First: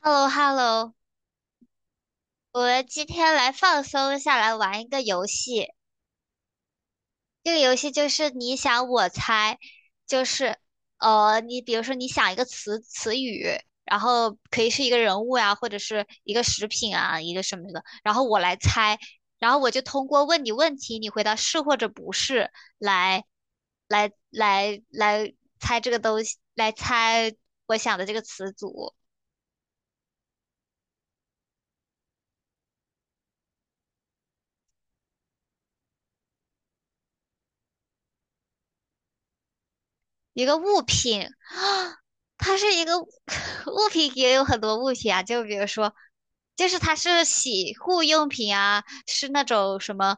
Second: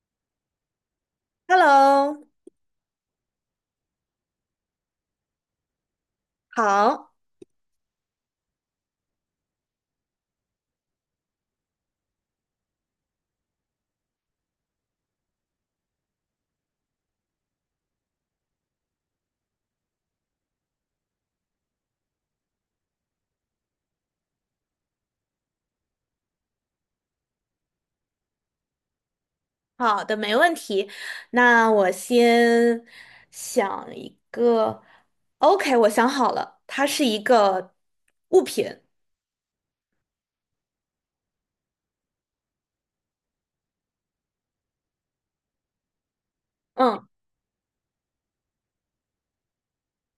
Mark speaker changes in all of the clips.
Speaker 1: h e l l o h e l l o
Speaker 2: Hello，
Speaker 1: 我今天来放松下来玩一个游戏。
Speaker 2: 好
Speaker 1: 这个游戏就是你想我猜，就是你比如说你想一个词语，然后可以是一个人物呀，或者是一个食品啊，一个什么的，然后我来猜，然后我就通过问你问题，你回答是或者不是来来猜这个东西，来猜我想的这个词组。
Speaker 2: 好，没问题。那我先想一个，OK，我想好了，它是一个物品。
Speaker 1: 一个物品啊，它是一个 物品，也有很多物品啊，就比如说，就是它
Speaker 2: 嗯，
Speaker 1: 是洗护用品啊，是那种什么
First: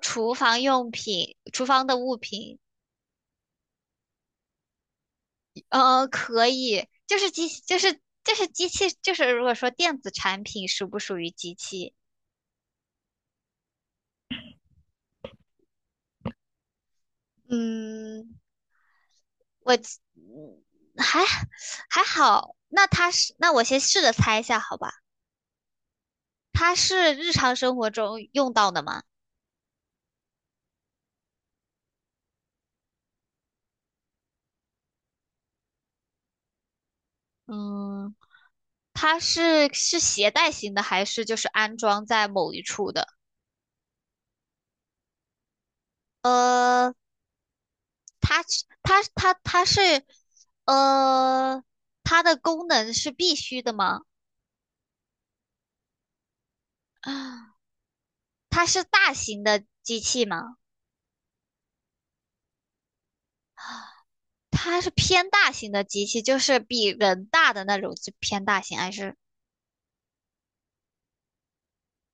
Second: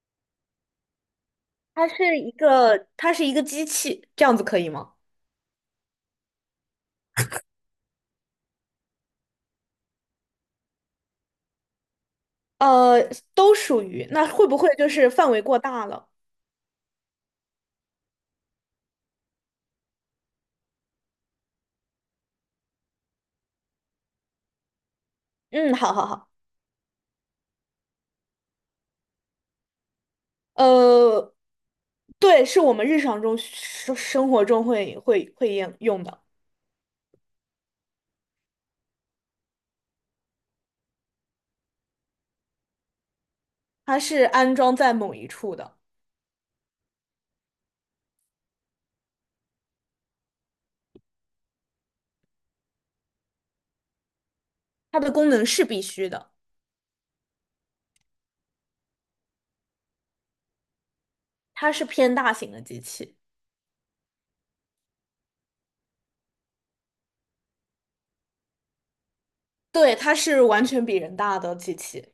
Speaker 1: 厨房用品、厨房
Speaker 2: 它
Speaker 1: 的物
Speaker 2: 是一
Speaker 1: 品，
Speaker 2: 个，它是一个机器，这样子可以吗？
Speaker 1: 可以，就是机，就是就是机器，就是如果说电子产品属不属于机器？
Speaker 2: 呃，都属于，那会不会就是范围过大了？
Speaker 1: 嗯，我嗯还还好，那它是，那我先试着猜一下，好吧？
Speaker 2: 嗯，好好好。
Speaker 1: 它是日常生活中用到的吗？
Speaker 2: 呃，对，是我们日常生活中会用的，
Speaker 1: 嗯，它是携带型的，还是就是安装在某一处的？
Speaker 2: 它是安装在某一处的，
Speaker 1: 呃，它它它它是呃，它的功能是必须的吗？
Speaker 2: 它的功能是必须的。
Speaker 1: 啊，它是大型的机器吗？
Speaker 2: 它是偏大型的机器，
Speaker 1: 它是偏大型的机器，就是比人大的那种，就偏大型还是？
Speaker 2: 对，它是完全比人大的机器。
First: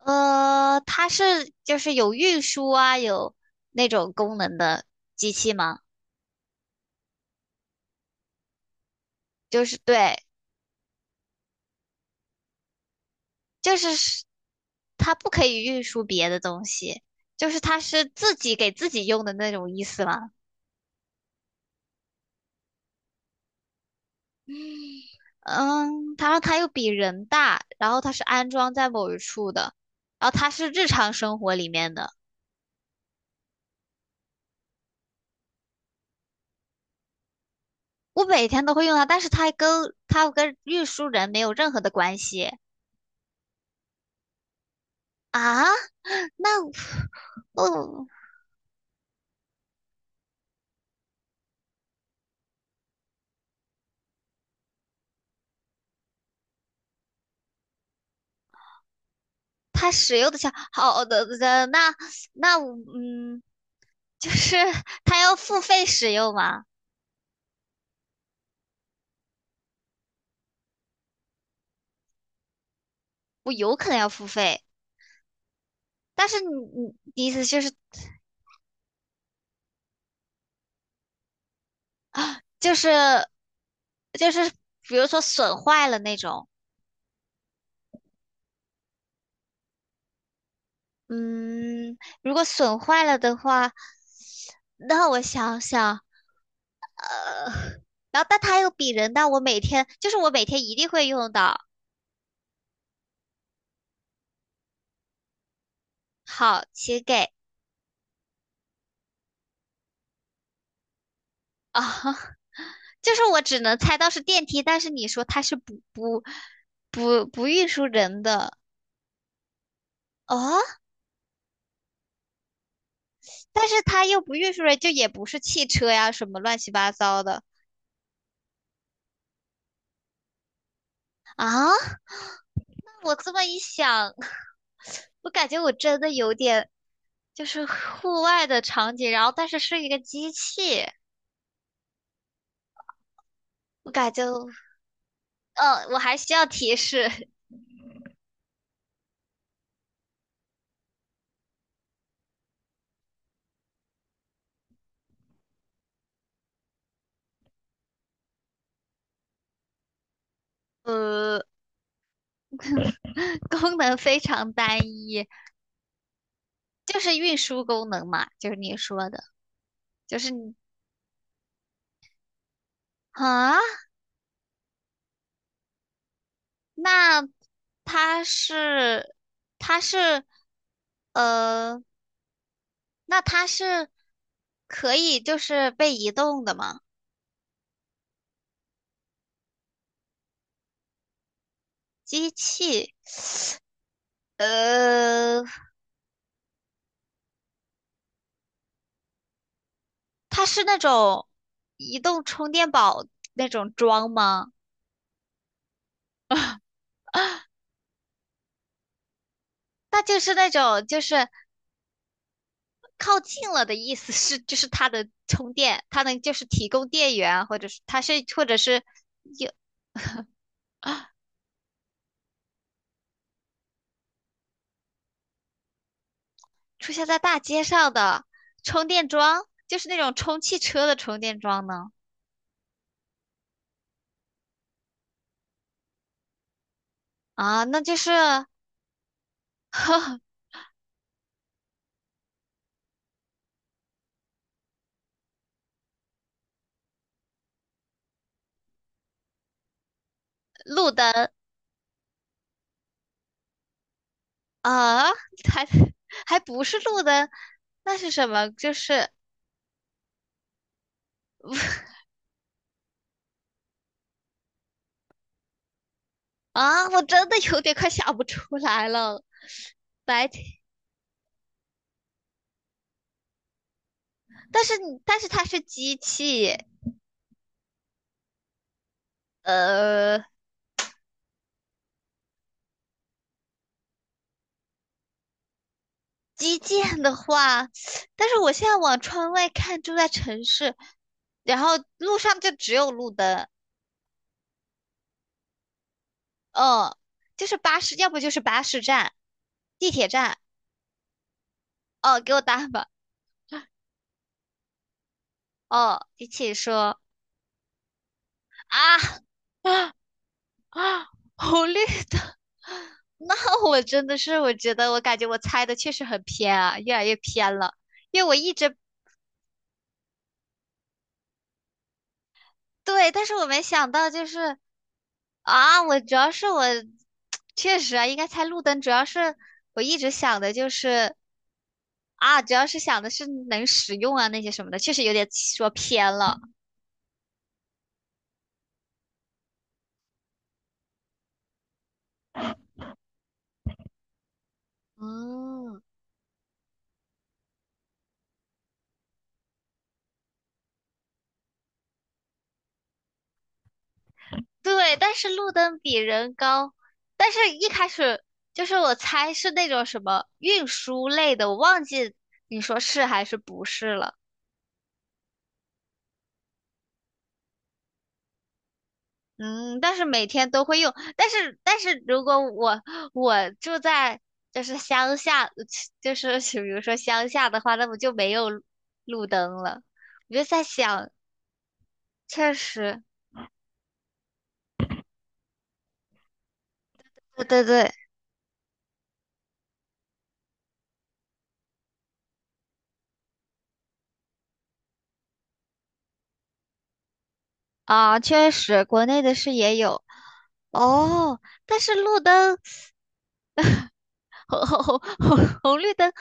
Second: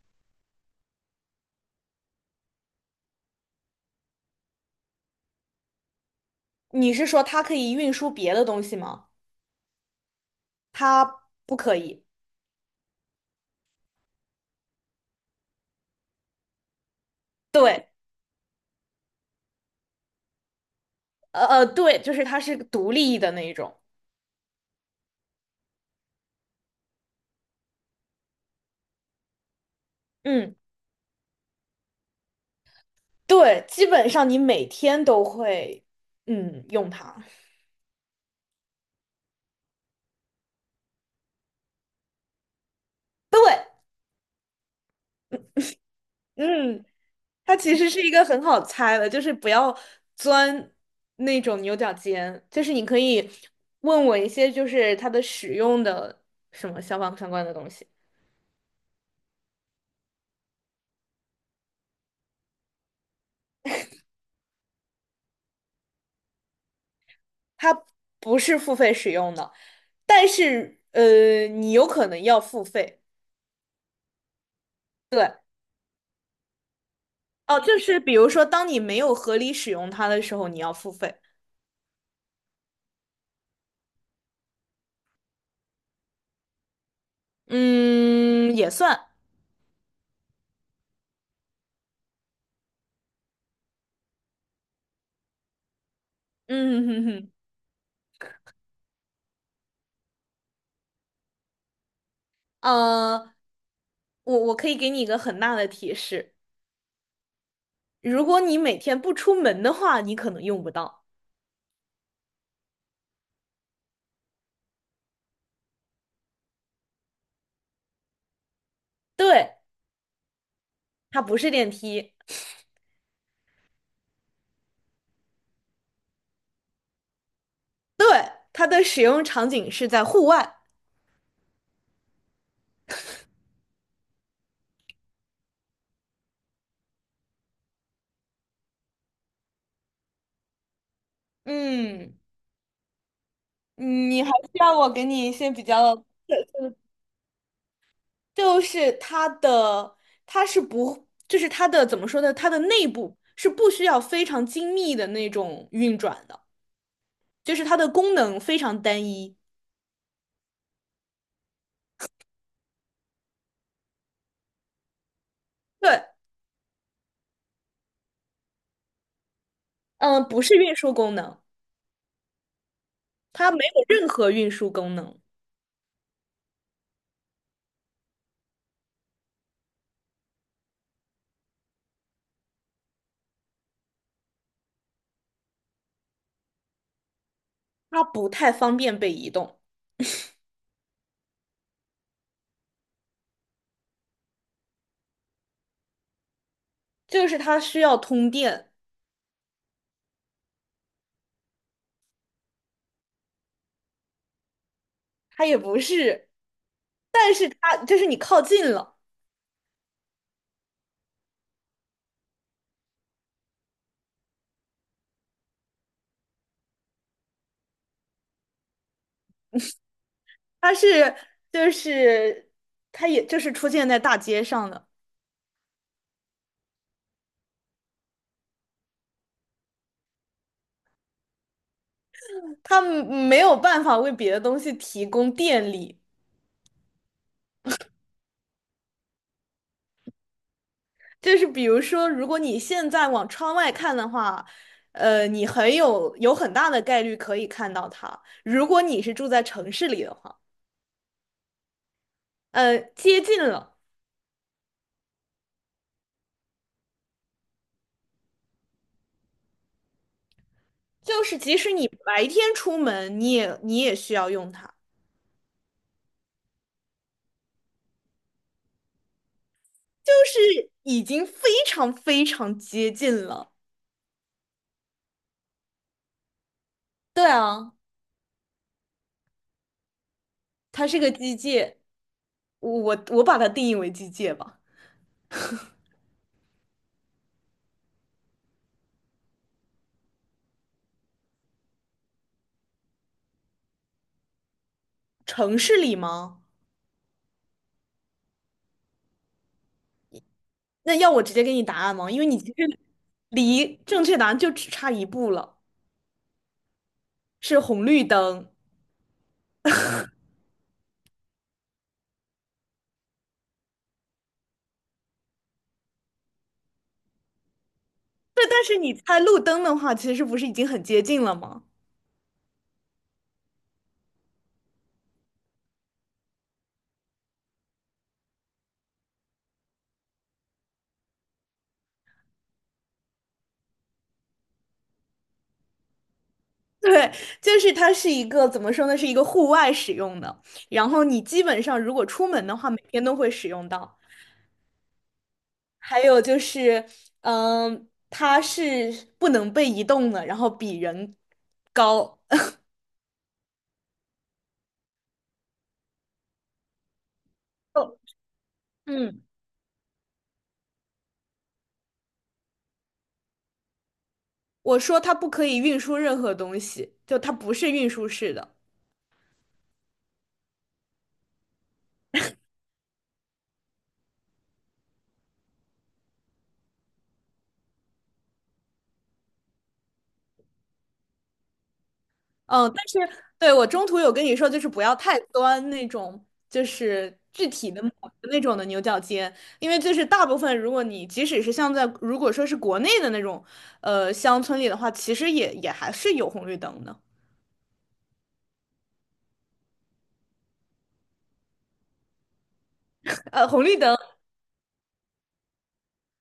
Speaker 1: 它是就是有运输啊，有那种功能的机器吗？
Speaker 2: 你是说它可以运输别的东西吗？
Speaker 1: 就是对，
Speaker 2: 它不可以。
Speaker 1: 就是它不可以运输别的东西，就是它
Speaker 2: 对，
Speaker 1: 是自己给自己用的那种意思嘛。
Speaker 2: 对，就是它是独立的那一种。
Speaker 1: 嗯，它让它又比人大，然后它是安装在某一处的，然后它
Speaker 2: 嗯，
Speaker 1: 是日常生活里面的，
Speaker 2: 对，基本上你每天都会，嗯，用它。
Speaker 1: 我每天都会用它，但是它跟运输人没有任何的关系
Speaker 2: 对，
Speaker 1: 啊。那
Speaker 2: 嗯，它其实是
Speaker 1: 哦，
Speaker 2: 一个很好猜的，就是不要钻那种牛角尖，就是你可以问我一些就是它的使用的什么消防相关的东西。
Speaker 1: 它使用的下好的的那那我就是 它要付费使用吗？
Speaker 2: 它不是付费使用的，但是你有可能要付费。
Speaker 1: 我有可能要付费。
Speaker 2: 对，
Speaker 1: 但是你你意思
Speaker 2: 哦，就是比如说，当你没有合理使用它的时候，你要付费。
Speaker 1: 就是就是比如说损坏了那种，
Speaker 2: 嗯，也算。
Speaker 1: 嗯，如果损坏了的话，那我想想，
Speaker 2: 嗯哼哼，
Speaker 1: 呃，然后但它又比人大，我每天一定会用到。
Speaker 2: 呃，我我可以给你一个很大的提示，
Speaker 1: 好，请给
Speaker 2: 如果你每天不出门的话，你可能用不到。
Speaker 1: 啊，就是我只能猜到是电梯，但是你说它是不运输人的
Speaker 2: 对，
Speaker 1: 哦，
Speaker 2: 它不是电梯，
Speaker 1: 但是它又不运输人，就也不是汽车呀，什么乱七八糟的
Speaker 2: 对，它的使用场景是在户外。
Speaker 1: 啊。我这么一想，我感觉我真的有点就是户外的场景，然后但是是一个机器，
Speaker 2: 嗯，
Speaker 1: 我感觉，
Speaker 2: 你还需要我给你一些比
Speaker 1: 我
Speaker 2: 较。
Speaker 1: 还需要提示，
Speaker 2: 就是它的，它是不，就是它的怎么说呢？它的内部是不需要非常精密的那种运转的，就是它的功能非常单一。
Speaker 1: 呃，功能非常单一，
Speaker 2: 对，
Speaker 1: 就是运输功能嘛，就是你说的，就
Speaker 2: 嗯，
Speaker 1: 是
Speaker 2: 不
Speaker 1: 你
Speaker 2: 是运输功能，它
Speaker 1: 啊，
Speaker 2: 没有任何运输功能，
Speaker 1: 那它是，它是，呃，那它是可以就是被移动的吗？
Speaker 2: 它不太方便被移动，
Speaker 1: 机器，呃。
Speaker 2: 就是它需要通电，
Speaker 1: 它是那种移动充电宝那种桩吗？
Speaker 2: 它也不是，是它就是你靠近了，
Speaker 1: 那就是那种就是靠近了的意思是，就是它的充电，它能就是提供电源，或者是它是或者是有
Speaker 2: 它是就是它也就是出现在大街上的，
Speaker 1: 出现在大街上的充电桩，就是那种充汽车的充电桩呢？
Speaker 2: 它没有办法为别的东西提供电力。
Speaker 1: 啊，那就是
Speaker 2: 就是比如说，如果你现在往窗外看的话，你有很大的概率可以看到它。如果你是住在城市里的话，
Speaker 1: 路灯
Speaker 2: 接近了，
Speaker 1: 啊，还还不是路灯，那是什么？就是
Speaker 2: 就是即使你白天出门，你也需要用它，
Speaker 1: 啊，我真的有点快想不出来了。
Speaker 2: 就
Speaker 1: 白天。
Speaker 2: 是已经非常非常接近了。
Speaker 1: 但是但是它是机器，
Speaker 2: 对啊，
Speaker 1: 呃，
Speaker 2: 它是个机械，我把它定义为机械吧。
Speaker 1: 基建的话，但是我现在往窗外看，住在城市，然后路上就只有路灯，
Speaker 2: 城市里吗？
Speaker 1: 嗯，就是巴士，要不就是巴士站、地铁站，
Speaker 2: 那要我直接给你答案吗？因
Speaker 1: 哦，
Speaker 2: 为
Speaker 1: 给
Speaker 2: 你
Speaker 1: 我
Speaker 2: 其
Speaker 1: 答案
Speaker 2: 实
Speaker 1: 吧，
Speaker 2: 离正确答案就只差一步了。
Speaker 1: 哦，机器说
Speaker 2: 是红绿灯。
Speaker 1: 啊啊，红绿灯，那我真的是，我觉得我感觉我猜的确实很偏啊，越来越偏了，因为我
Speaker 2: 对，
Speaker 1: 一
Speaker 2: 但
Speaker 1: 直
Speaker 2: 是你猜路灯的话，其实不是已经很接近了吗？
Speaker 1: 对，但是我没想到就是啊，我主要是我确实啊，应该猜路灯，主要是我一直想的就是啊，主要是想的是能使用啊那些什么的，确实有点说偏了。
Speaker 2: 对，就是它是一个怎么说呢，是一个户外使用的。然后你基本上如果出门的话，每天都会使用到。
Speaker 1: 嗯，
Speaker 2: 还有就是，嗯，它是不能被移动的，然后比人高。
Speaker 1: 对，但是路灯比人高，但是一开始就是我
Speaker 2: 嗯，
Speaker 1: 猜是那种什么运输类的，我忘记你说是还是不是了。
Speaker 2: 我说它不可以运输任何东西，就它不是运输式的。
Speaker 1: 嗯，但是每天都会用，但是如果我住在就是乡下，就是比如说乡下的话，那不就没有路灯了？我就在想，确
Speaker 2: 嗯，但
Speaker 1: 实
Speaker 2: 是对我中途有跟你说，就是不要太钻那种，就是
Speaker 1: 对
Speaker 2: 具
Speaker 1: 对
Speaker 2: 体的
Speaker 1: 对，
Speaker 2: 某个那种的牛角尖，因为就是大部分，如果你即使是像在如果说是国内的那种，乡村里的话，其实也还是有红绿灯的，
Speaker 1: 啊，确实，国内的是也有哦，但是路灯
Speaker 2: 红绿灯，
Speaker 1: 红绿灯，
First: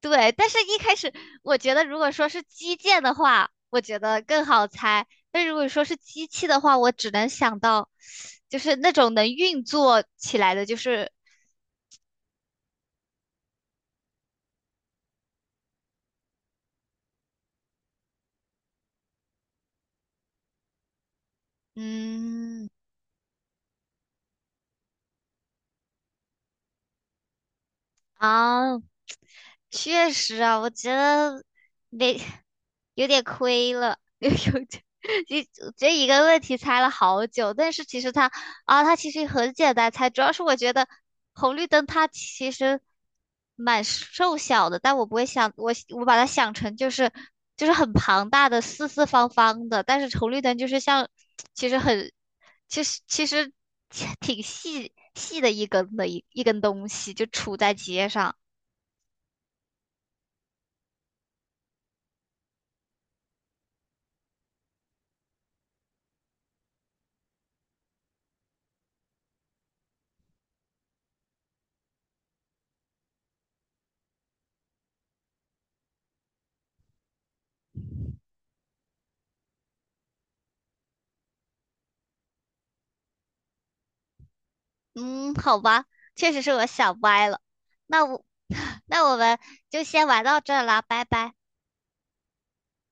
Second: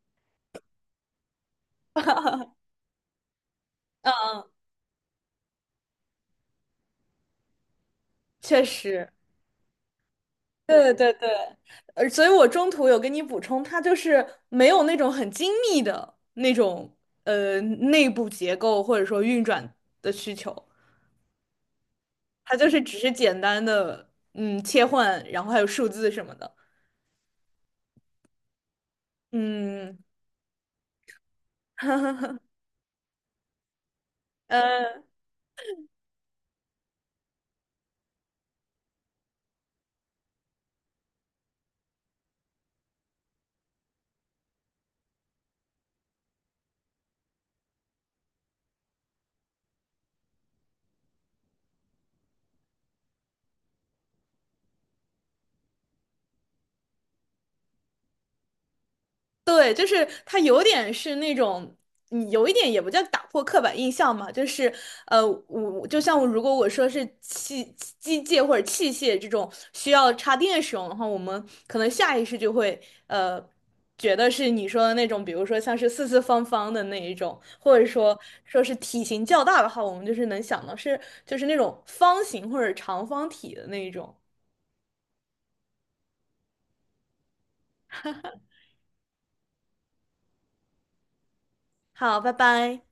Speaker 1: 对。但是一开始我觉得，如果说是基建的话，我觉
Speaker 2: 嗯，
Speaker 1: 得更
Speaker 2: 嗯
Speaker 1: 好猜。但如果说是机器的话，我只能想到，就
Speaker 2: 确
Speaker 1: 是那
Speaker 2: 实，
Speaker 1: 种能运作起来的，就
Speaker 2: 对
Speaker 1: 是
Speaker 2: 对对，所以我中途有跟你补充，它就是没有那种很精密的那种，内部结构或者说运转的需求。它
Speaker 1: 嗯
Speaker 2: 就是只是简单的切换，然后还有数字什么的。
Speaker 1: 啊，
Speaker 2: 嗯，
Speaker 1: 确实啊，我觉得没 有点亏了，有点，
Speaker 2: 呃，
Speaker 1: 就这一个问题猜了好久，但是其实它其实很简单猜，主要是我觉得红绿灯它其实蛮瘦小的，但我不会想我把它想成就是很庞大的四四方方的，但是红绿灯就是像其实很其实其实 挺细细的一根的一根东西就杵在街上。
Speaker 2: 对，就是它有点是那种，有一点也不叫打破刻板印象嘛，我就像我如果我说是机械或者器械这种需要插电使用的话，我们可能下意识就会呃觉得是你说的那种，比如说像是四四方方的那一种，或者说说是体型较大的话，我们就是能想到是就是那种方形或者长方体的那一种。
Speaker 1: 嗯，好吧，确实是我想歪了。那我 那我们就先玩到这儿啦，拜拜。
Speaker 2: 好，拜拜。